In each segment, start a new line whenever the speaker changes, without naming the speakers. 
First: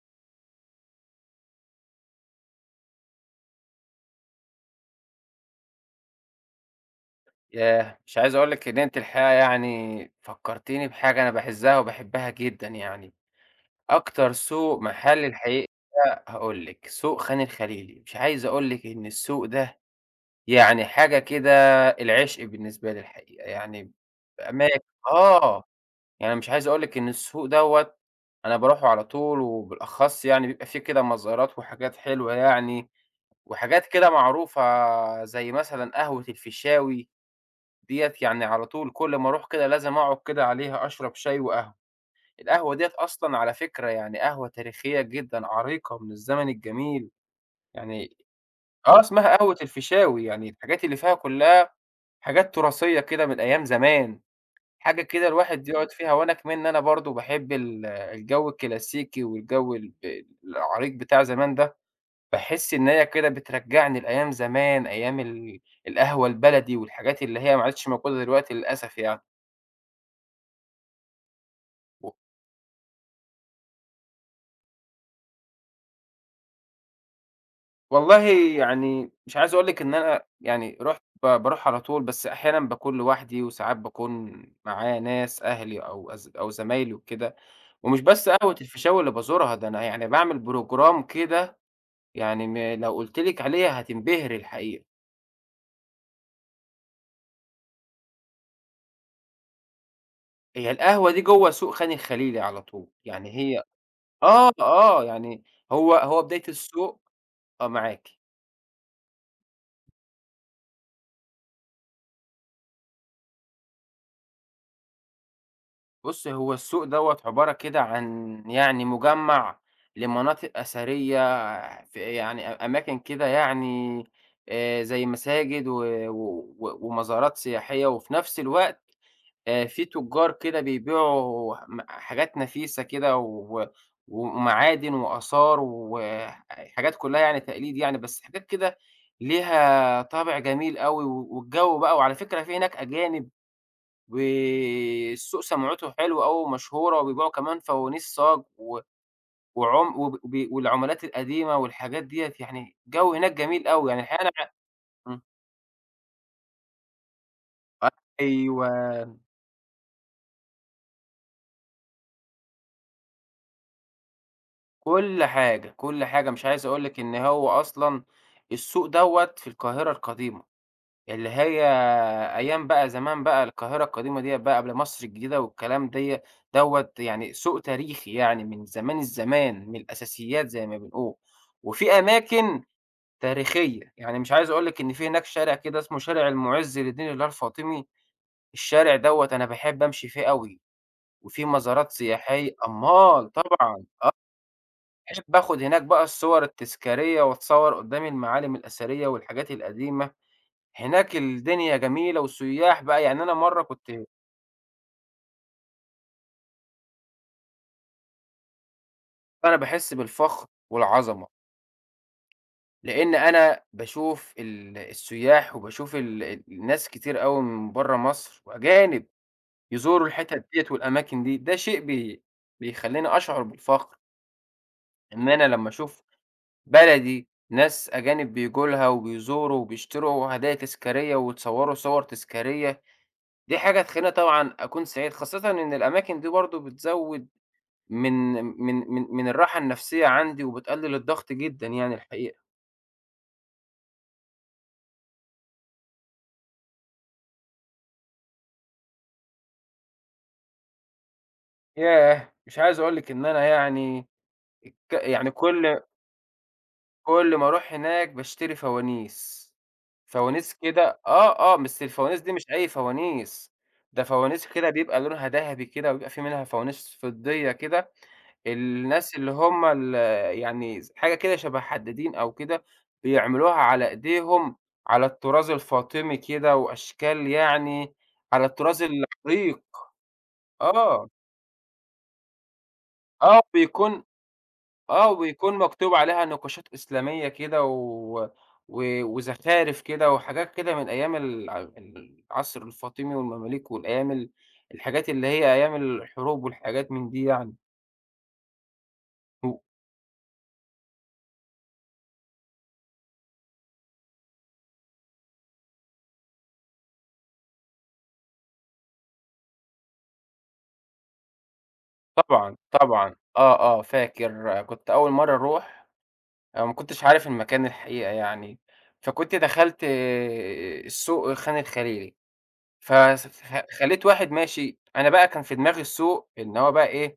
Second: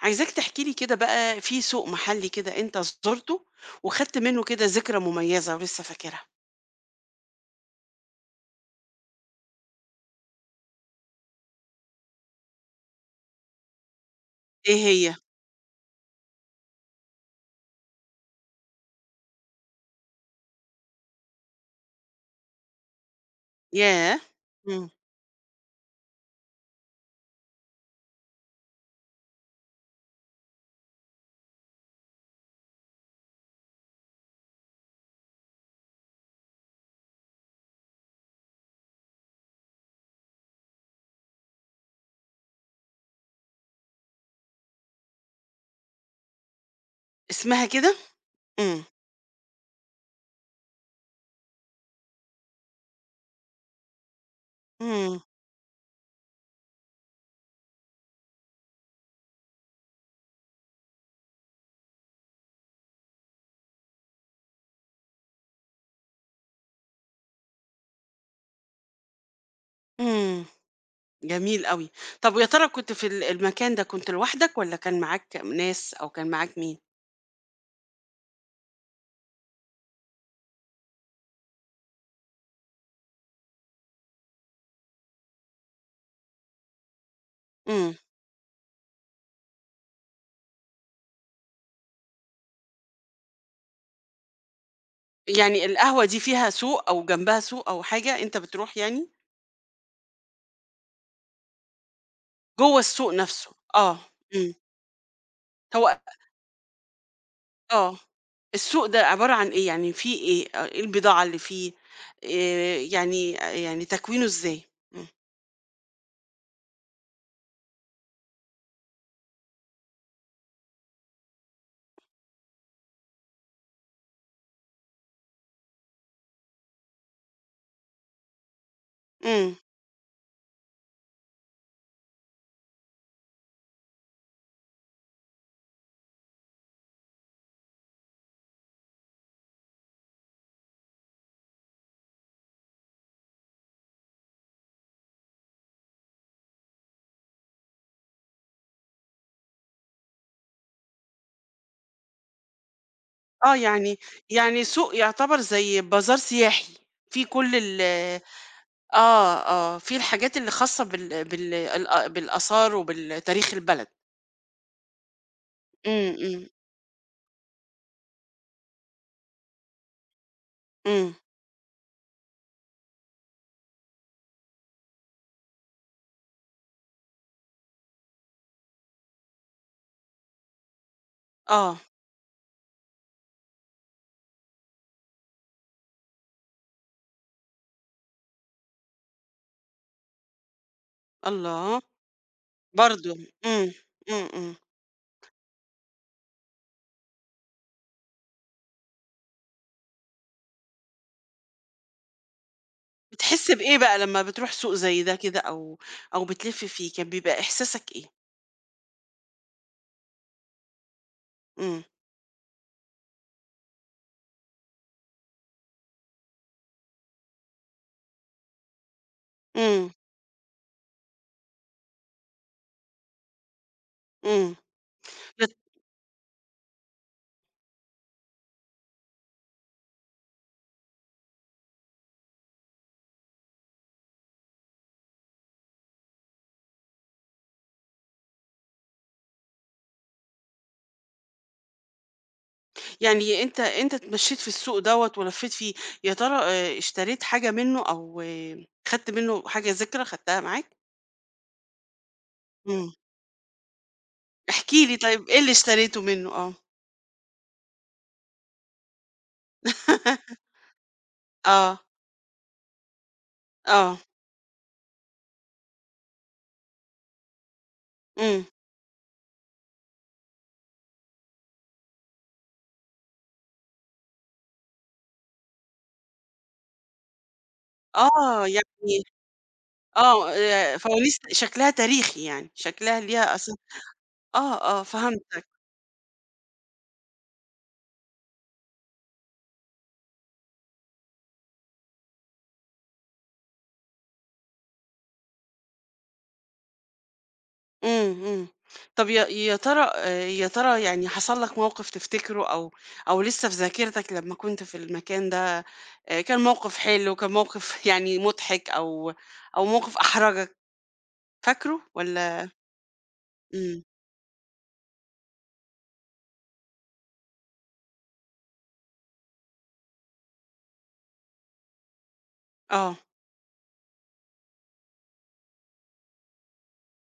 عايزاك تحكي لي كده بقى في سوق محلي كده أنت زُرته، وخدت منه كده ذكرى مميزة ولسه فاكرها.
ياه! مش عايز أقول لِك إن أنتِ الحقيقة يعني فكّرتيني بحاجة أنا باعزّها وباحبها جدًا يعني، أكتر سوق
إيه هي؟
محلي الحقيقة هاقول لِك، سوق خان الخليلي. مش عايز أقول لِك إن السوق ده يعني حاجة كده العشق بالنسبة لي الحقيقة، يعني
ياه!
بأمانة.
إمم.
آه، يعني مش عايز أقول لِك إن السوق دوّة أنا باروحه على طول، وبالأخص يعني بيبقى فيه كده مزارات وحاجات حلوة يعني، وحاجات كده معروفة زي مثلًا قهوة الفيشاوي. ديّة يعني على طول كل ما أروح كده لازم أقعد كده عليها أشرب شاي وقهوة. القهوة ديّة أصلًا على فكرة يعني قهوة تاريخية جدًا عريقة من الزمن الجميل،
اسمها كده؟
يعني
إمم،
آه اسمها قهوة الفيشاوي. يعني الحاجات اللي فيها كلّها حاجات تراثية كده من أيام زمان، حاجة
إمم،
كده الواحد يقعد فيها. وأنا كمان أنا برضه باحب الجو الكلاسيكي والجو العريق بتاع زمان ده. باحس إن هي كده بترجّعني لأيام زمان، أيام القهوة البلدي والحاجات اللي هي ما عادتش موجودة دلوقتي للأسف يعني.
إمم، جميل أوي. طب ويا ترى كنت في المكان ده كنت لوحدك والّا كان معاك ناس أو كان معاك مين؟
والله يعني مش عايز أقول لِك إن أنا يعني رُحت ب باروح على طول، بس أحيانًا باكون لوحدي وساعات باكون معايا ناس أهلي أو أو زمايلي وكده.
إمم.
ومش بس قهوة الفيشاوي اللي بازورها، ده أنا يعني باعمل program كده. يعني لو قُلت لِك عليها هتنبهري الحقيقة.
يعني القهوة دي فيها سوق أو جنبها سوق أو حاجة أنت بتروح يعني؟
هي القهوة دي جوّه سوق خان الخليلي على
جوّه
طول،
السوق
يعني
نفسه،
هي
آه.
آه،
إمم.
آه، يعني
هو
هو بداية السوق. آه،
آه.
معاكِ.
السوق ده عبارة عن إيه؟ يعني فيه إيه؟ إيه البضاعة اللي فيه؟ يعني آه، يعني تكوينه إزاي؟ إمم.
بُص، هو السوق دوّة عبارة كده عن يعني مجمّع لمناطق أثرية في يعني أماكن كده يعني، زي مساجد و ومزارات سياحية، وفي نفس الوقت
إمم.
في تجار كده بيبيعوا حاجات نفيسة كده و ومعادن وآثار وحاجات كلّها يعني تقليد يعني، بس حاجات كده ليها طابع جميل أوي. و والجو بقى، وعلى فكرة في هناك أجانب. والسوق سمعته حلوة أوي ومشهورة، وبيبيعوا كمان فوانيس صاج و وعم وب وب والعملات القديمة والحاجات ديّة. يعني الجو هناك
آه.
جميل أوي،
يعني
يعني الحقيقة أنا
يعني سوق
إمم.
يعتبر زي بازار سياحي، فيه كل
أيوه،
آه، آه. فيه الحاجات اللي خاصة بالآثار وبالتاريخ البلد.
كل حاجة، كل
إمم،
حاجة. مش
إمم،
عايز أقول لِك إن هو أصلًا السوق دوّة في القاهرة القديمة،
إمم.
اللي هي أيام بقى زمان بقى القاهرة القديمة ديّة بقى قبل مصر الجديدة والكلام ديّة دوّة يعني سوق تاريخي يعني من زمان الزمان، من الأساسيات زي ما بنقول.
آه.
وفي أماكن تاريخية، يعني مش عايز أقول لِك إن في هناك شارع كده اسمه شارع المُعز لدين الله الفاطمي. الشارع دوّة أنا باحب أمشي فيه أوي، وفيه
الله!
مزارات سياحية
برضه.
أمال
إمم.
طبعًا.
إمم، إمم.
باحب آخد هناك بقى الصور التذكارية وأتصور قدّام المعالم الأثرية والحاجات القديمة. هناك الدنيا جميلة والسياح بقى، يعني أنا
بتحس
مرّة
بإيه
كنت
بقى لمّا بتروح سوق زي ده كده أو أو بتلِف فيه؟ كان بيبقى إحساسك إيه؟
أنا باحس بالفخر والعظمة،
إمم.
لإن أنا باشوف السياح وباشوف الناس كتير أوي من برّه مصر وأجانب.
إمم.
يزوروا الحتت ديّة والأماكن دي، ده شيء بيخلّيني أشعر بالفخر،
إمم.
إن أنا
بس
لمّا أشوف بلدي ناس أجانب بييجوا لها وبيزوروا وبيشتروا هدايا تذكارية ويتصوروا صور تذكارية. دي حاجة تخلّيني طبعًا أكون سعيد، خاصةً إن الأماكن دي برضه بتزوّد من من الراحة النفسية عندي وبتقلل الضغط جدًا يعني الحقيقة.
يعني أنت اتمشّيت في السوق دوّة ولفّيت فيه، يا ترى اشتريت حاجة منّه أو آه، خدت منّه حاجة ذكرى خدتها معاك؟
ياه! مش عايز
إمم.
أقول لِك إن أنا يعني
احكِ لي طيب
يعني
إيه اللي
كل
اشتريته منّه؟ آه.
كل ما أروح هناك باشتري فوانيس. فوانيس. كده آه، آه،
آه،
بس الفوانيس دي مش أي فوانيس،
آه،
ده فوانيس كده بيبقى لونها دهبي كده، وبيبقى في منها فوانيس فضية كده.
إمم.
الناس اللي هم يعني حاجة كده شبه حدّادين أو كده، بيعملوها على إيديهم على الطراز الفاطمي كده وأشكال يعني على
آه،
الطراز
يعني
العريق.
آه،
آه،
فوانيس شكلها تاريخي يعني، شكلها ليها
آه،
أثر
بيكون
آه، آه،
آه،
فهمتك.
ويكون مكتوب عليها نقاشات إسلامية كده و وزخارف كده وحاجات كده من أيام العصر الفاطمي والمماليك والأيام الحاجات اللي هي أيام الحروب والحاجات من دي يعني.
إمم، إمم. طب يا يا
و
ترى آآ يا ترى يعني حصل لك موقف تفتكره أو أو لسه في ذاكرتك لمّا كنت في المكان ده، كان موقف حلو، كان موقف يعني مضحك أو موقف أحرجك، فاكره والّا
طبعًا، طبعًا. آه،
إمم،
آه، فاكر كنت أول مرّة أروح، أنا ما كنتش عارف المكان الحقيقة يعني. فكنت دخلت آه، السوق خان الخليلي.
آه،
فس خ خلّيت واحد ماشي، أنا بقى كان في دماغي السوق إن هو بقى إيه،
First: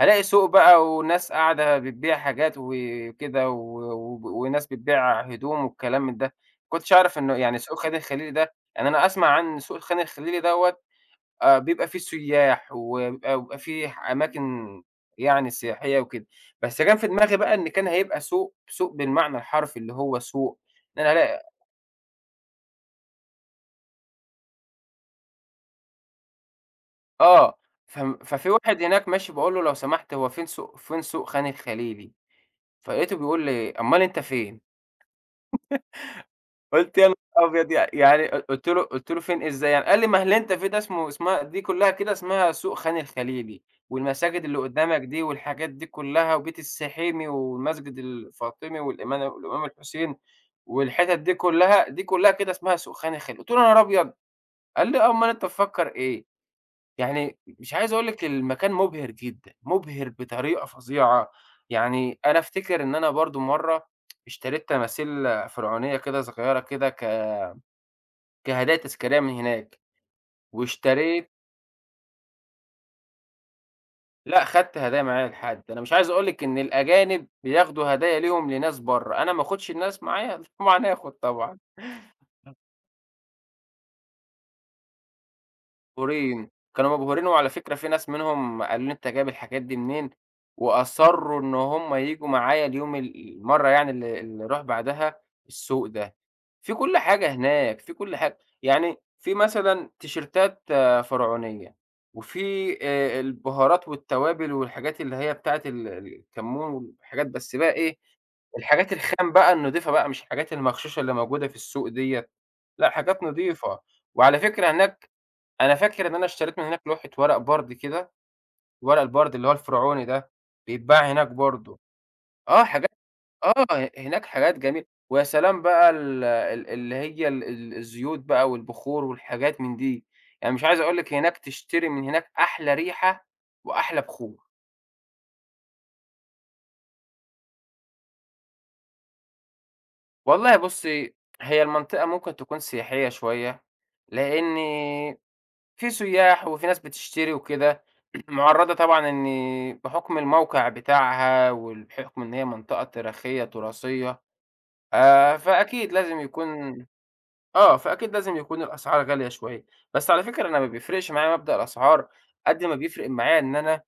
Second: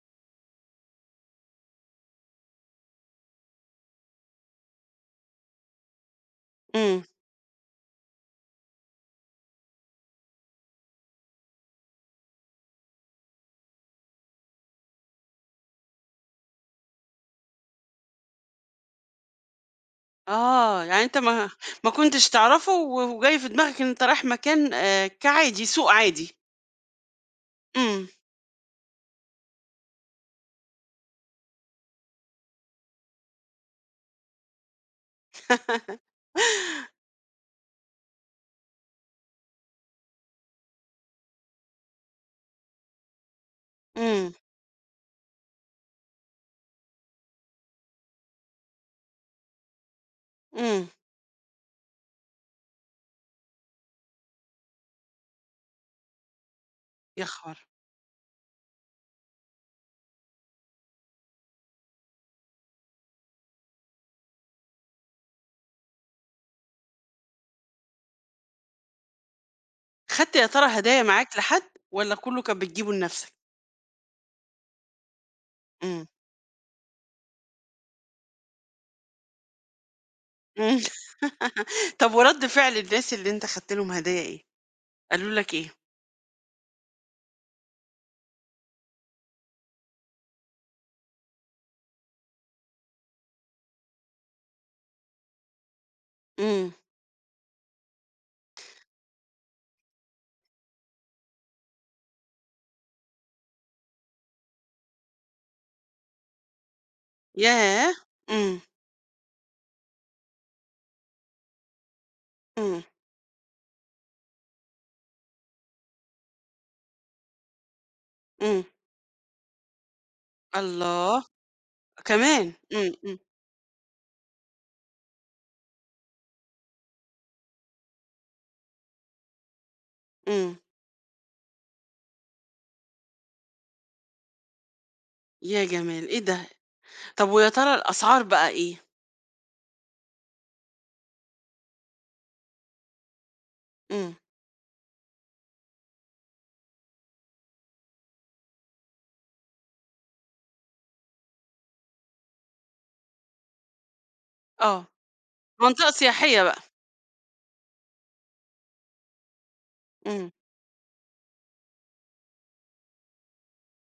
هالاقي سوق بقى وناس قاعدة بتبيع حاجات وكده و وناس بتبيع هدوم والكلام من ده. ما كنتش
إمم.
أعرف إنه يعني سوق خان الخليلي ده. يعني أنا أسمع عن سوق خان الخليلي دوّة بيبقى فيه سياح، وبيبقى فيه أماكن يعني سياحية وكده، بس كان في دماغي بقى إن كان هيبقى سوق، سوق بالمعنى الحرفي اللي هو سوق،
آه،
إن
يعني
أنا
أنت ما
هالاقي
ما كنتش تعرفه و وجاي في دماغك إن أنت رايح مكان كعادي، سوق عادي.
آه.
إمم.
فم ففي واحد هناك ماشي باقول له: "لو سمحت هو فين سوق فين سوق خان الخليلي؟" فلقيته بيقول لي: "أمّال أنت فين؟" قُلت يا نهار أبيض! يعني قُلت له قُلت له: "فين إزاي يعني؟" قال لي: "ما اللي أنت فيه ده اسمه اسمها دي كلّها كده اسمها سوق خان الخليلي،
إمم،
والمساجد اللي قدّامك دي والحاجات دي كلّها وبيت السحيمي والمسجد الفاطمي والإمام الحسين
إمم.
والحتت دي كلّها، دي كلّها كده اسمها سوق خان الخليلي." قُلت له: "يا نهار أبيض!" قال لي: "آه، أمّال أنت مفكّر إيه؟"
يا
يعني
خبر!
مش عايز أقول لِك المكان مُبهِر جدًا، مُبهِر بطريقة فظيعة. يعني أنا أفتكر إن أنا برضه مرّة اشتريت تماثيل فرعونية كده صغيّرة كده كهدايا تذكارية من هناك،
خدت يا ترى هدايا
واشتريت.
معاك لحد والّا كُلّه كان بتجيبه لنَفْسك؟
لأ خدت هدايا معايا لحد، أنا مش
إمم.
عايز أقول لِك إن الأجانب بياخدوا هدايا ليهم لناس برّه، أنا ما آخدش الناس معايا؟
إمم.
طبعًا آخد طبعًا.
طب ورَد فعل الناس اللي أنت خدت لهم هدايا إيه؟ قالوا لك إيه؟
مبهورين، كانوا مبهورين، وعلى فكرة في ناس منهم قالوا لي: "أنت جايب الحاجات دي منين؟" وأصرّوا إن هم ييجوا معايا اليوم المَرّة يعني اللي أروح بعدها السوق ده.
إمم.
في كل حاجة هناك، في كل حاجة. يعني في مثلًا تيشيرتات آه، فرعونية، وفي البهارات والتوابل والحاجات اللي هي بتاعة الكمون والحاجات، بس بقى
ياه!
إيه،
إمم،
الحاجات الخام بقى النضيفة بقى، مش الحاجات المغشوشة اللي موجودة في السوق ديّة.
إمم،
لأ حاجات نضيفة. وعلى فكرة هناك أنا فاكر إن أنا اشتريت من هناك لوحة ورق بَرْد كده.
إمم.
ورق البَرْد اللي هو الفرعوني ده، بيتباع
الله!
هناك برضه.
كمان!
آه حاجات
إمم، إمم،
آه، هناك حاجات جميلة. ويا سلام بقى ال ال اللي هي ال ال الزيوت بقى والبخور والحاجات من دي. يعني
إمم.
مش عايز أقول لِك هناك تشتري من هناك أحلى ريحة وأحلى بخور.
يا جمال! إيه ده! طب ويا ترى الأسعار بقى إيه؟
والله بُصّي، هي المنطقة ممكن تكون سياحية شوية،
إمم.
لإني في سياح وفي ناس بتشتري وكده، مُعرّضة طبعًا إن بحُكم الموقع بتاعها بحُكم إن هي منطقة تاريخية تراثية،
آه. منطقة
فأكيد لازم
سياحية بقى.
يكون آه، فأكيد لازم يكون الأسعار غالية شوية. بس على
إمم.
فكرة أنا ما بيفرقش معايا مبدأ الأسعار قد ما بيفرق معايا إن أنا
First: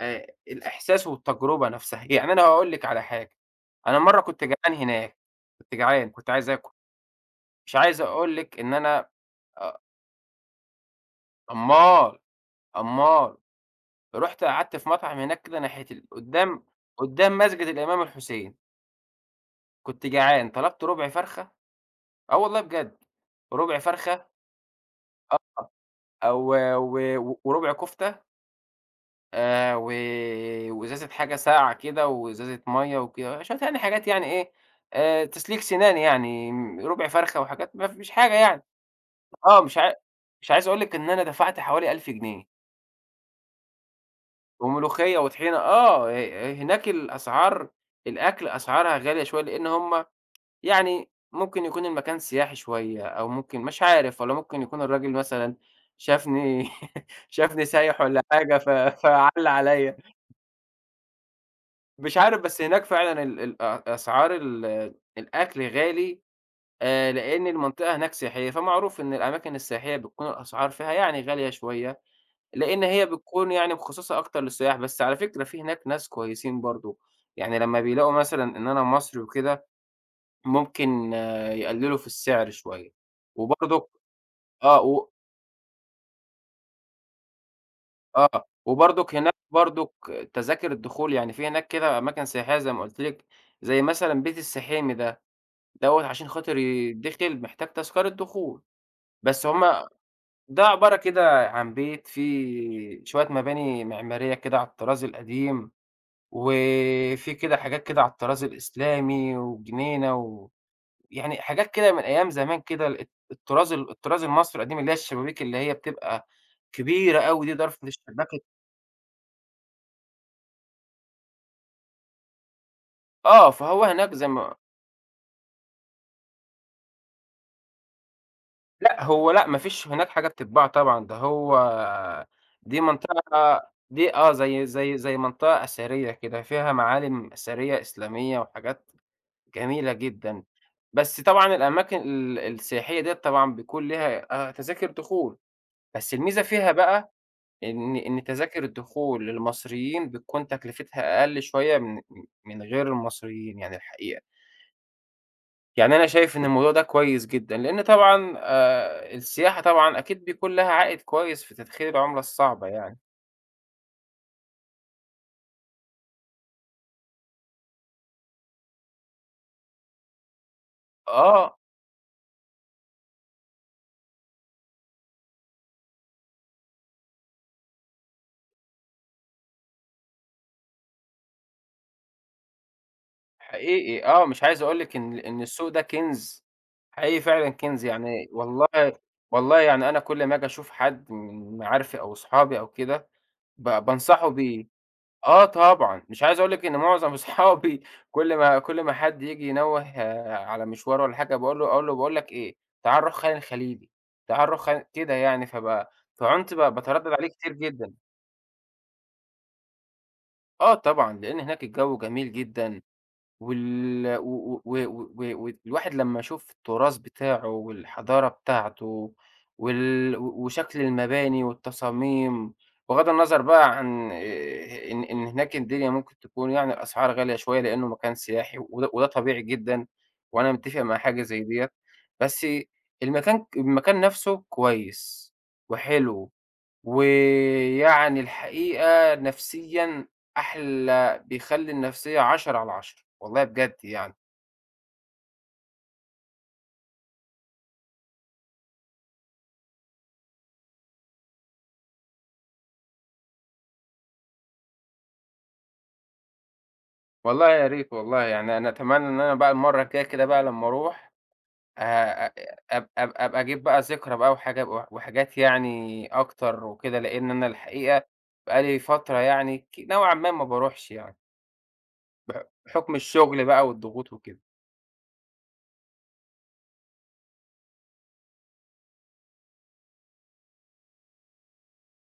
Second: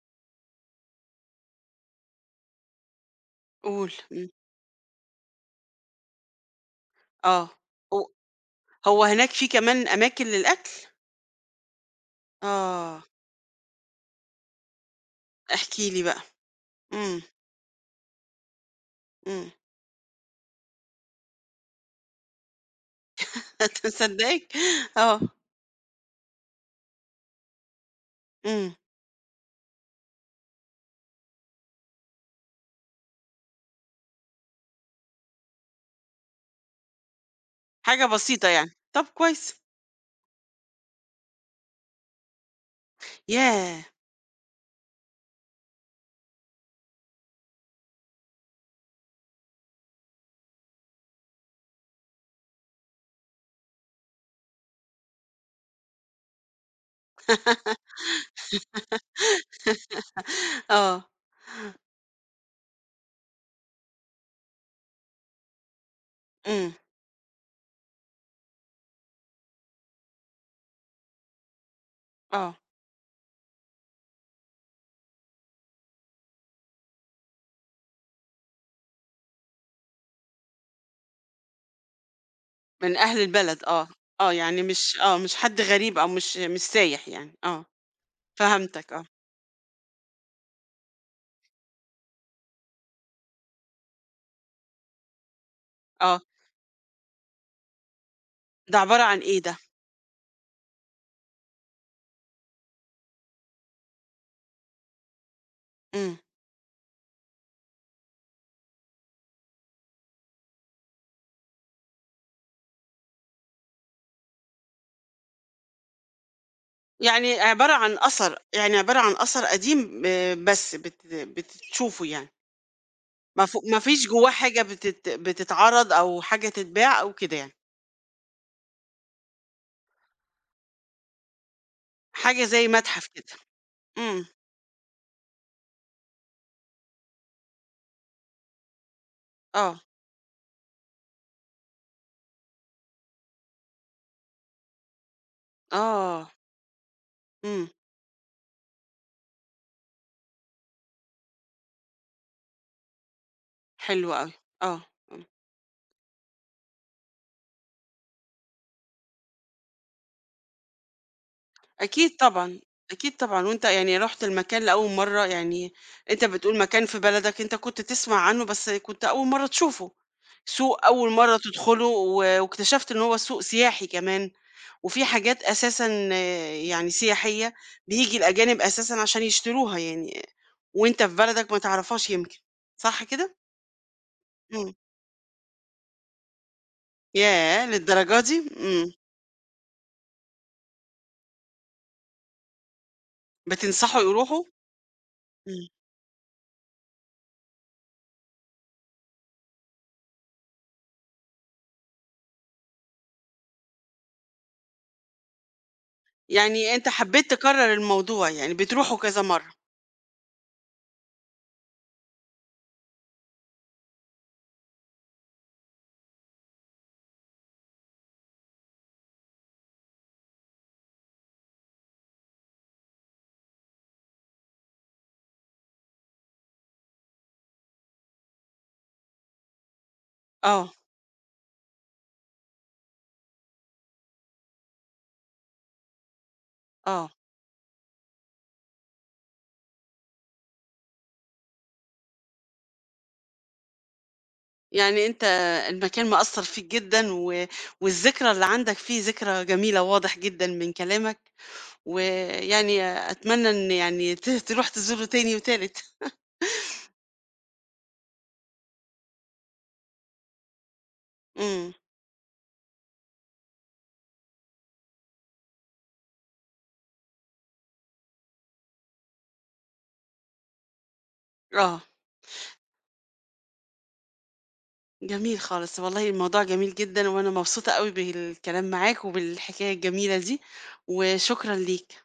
الإحساس والتجربة نَفْسها. يعني أنا هاقول لِك على حاجة،
قُل.
أنا مرّة
إمم.
كنت جعان هناك، كنت جعان، كنت عايز آكُل.
آه.
مش عايز
هو
أقول لِك إن
هو
أنا
هناك في
أ
كمان أماكن للأكل؟
أمّال،
آه.
أمّال. رُحت قعدت في مطعم هناك كده
احكِ
ناحية
لي بقى.
قدّام
إمم،
قدّام مسجد الإمام الحسين.
إمم.
كنت جعان طلبت ربع فرخة آه والله بجد. ربع
هت
فرخة
مصدّقاك؟ آه.
أو وربع كفتة
إمم.
و وإزازة حاجة ساقعة كده وإزازة مَيّة وكده. شوية يعني حاجات يعني إيه، تسليك سنان يعني ربع فرخة وحاجات ما
حاجة
فيش حاجة
بسيطة
يعني.
يعني. طب كويس.
آه مش عايز أقول لِك إن أنا دفعت حوالي 1000 جنيه
ياه!
وملوخية وطحينة. آه، هناك الأسعار الأكل أسعارها غالية شوية، لإن هُم يعني ممكن يكون المكان سياحي شوية، أو ممكن مش عارف، والّا ممكن يكون الراجل مثلًا شافني شافني سايح والّا حاجة، ف فعَلّ عليّا.
آه،
مش عارف، بس هناك فعلًا ال ال أ أسعار الأكل غالي
إمم،
لإن المنطقة هناك سياحية، فمعروف إن الأماكن السياحية بتكون الأسعار فيها يعني غالية شوية،
آه،
لإن هي بتكون يعني مخصصة أكتر للسياح. بس على فكرة في هناك ناس كويسين برضه، يعني لمّا بيلاقوا مثلًا إن أنا مصري وكده ممكن آه، يقللوا في السعر شوية،
من أهل البلد
وبرضك
آه، آه، يعني
آه،
مش
و
آه، مش حد غريب أو مش سايح يعني، آه،
آه،
فهمتك آه،
وبرضك هناك برضك تذاكر الدخول. يعني في هناك كده أماكن سياحية زي ما قُلت لِك، زي مثلًا بيت السحيمي ده، دوّة
آه،
عشان خاطر يتدخل محتاج تذكرة دخول.
ده عبارة عن إيه
بس
ده؟
هم ده عبارة كده عن بيت فيه شوية مباني معمارية كده على الطراز القديم،
إمم،
وفي كده حاجات كده على الطراز الإسلامي وجنينة و يعني حاجات كده من أيام زمان كده الطراز الطراز المصري القديم، اللي هي الشبابيك اللي هي بتبقى كبيرة
يعني
أوي دي،
عبارة
ضرفة
عن
الشباك
أثر، يعني عبارة عن أثر قديم بس بتشوفه يعني، ما
آه،
ف ما
فهو
فيش
هناك زي
جواه
ما
حاجة بتتعرض أو حاجة تتباع أو كده يعني،
لأ، هو لأ، ما فيش هناك حاجة بتتباع طبعًا. ده هو
حاجة زي
دي
متحف كده،
منطقة دي
إمم،
آه، زي منطقة أثرية كده، فيها معالم أثرية إسلامية وحاجات
آه،
جميلة جدًا. بس طبعًا الأماكن السياحية ديّة طبعًا بيكون ليها تذاكر دخول. بس
آه،
الميزة فيها بقى
إمم،
إن تذاكر الدخول للمصريين بتكون تكلفتها أقل شوية من من غير المصريين يعني
حلو
الحقيقة.
أوي، آه، آه.
يعني أنا شايف إن الموضوع ده كويس جدًا، لإن طبعًا السياحة طبعًا أكيد بيكون لها عائد كويس في تدخير
أكيد
العملة
طبعًا،
الصعبة يعني.
أكيد طبعًا، وأنت يعني رُحت المكان لأول مرّة، يعني أنت بتقول مكان في بلدك أنت كنت تسمع عنه بس كنت أول مرّة تشوفه، سوق أول مرّة
آه،
تدخله و واكتشفت إن هو سوق سياحي كمان، وفي حاجات أساسًا آه، يعني سياحية بييجي الأجانب أساسًا عشان يشتروها يعني، وأنت في بلدك ما تعرفهاش يمكن، صح كده؟
حقيقي آه، مش عايز
إمم،
أقول لِك إن السوق ده كنز، حقيقي فعلًا
ياه!
كنز
للدرجة
يعني
دي! إمم،
والله والله. يعني أنا كل ما آجي أشوف حد من معارفي أو أصحابي أو كده،
بتنصحوا
بانصحه
يروحوا؟
بيه. آه
إمم،
طبعًا، مش عايز أقول لِك إن معظم أصحابي كل ما حد ييجي ينوّه آه، على مشوار والّا حاجة باقول له أقول له باقول لك إيه، تعال نروح خان الخليلي، تعال نروح خان كده يعني. فب فعنت
يعني أنت
باتردد عليه
حبيت
كتير
تكرّر
جدًا.
الموضوع يعني بتروحوا كذا مرّة،
آه طبعًا، لإن هناك الجو جميل جدًا، وال و و و و والواحد لمّا يشوف التراث بتاعه والحضارة بتاعته و وشكل المباني والتصاميم، بغض النظر بقى عن إن هناك الدنيا ممكن تكون يعني الأسعار غالية شوية لإنه مكان سياحي، وده وده طبيعي جدًا، وأنا
آه.
متّفق مع حاجة زي ديّة. بس المكان المكان نَفْسه كويس وحلو.
آه،
ويعني الحقيقة نفسيًا أحلى بيخلّي النفسية 10 على 10 والله بجد يعني.
يعني أنت المكان مأثّر فيك جدًا و والذكرى اللي عندك فيه ذكرى جميلة واضح جدًا من كلامك، ويعني أتمنى إن يعني تروح تزوره تاني وتالت.
والله يا ريت والله. يعني أنا أتمنى إن أنا بقى المرّة الجاية كده بقى لمّا أروح
إمم،
أ أب أب أبقى أجيب بقى ذكرى بقى وحاجة، وحاجات يعني أكتر وكده، لإن أنا الحقيقة بقى لي فترة يعني نوعًا ما ما باروحش يعني،
آه،
بحكم الشغل بقى والضغوط وكده.
جميل خالص، والله الموضوع جميل جدًا وأنا مبسوطة أوي بالكلام معاك وبالحكاية الجميلة دي، وشكرًا ليك.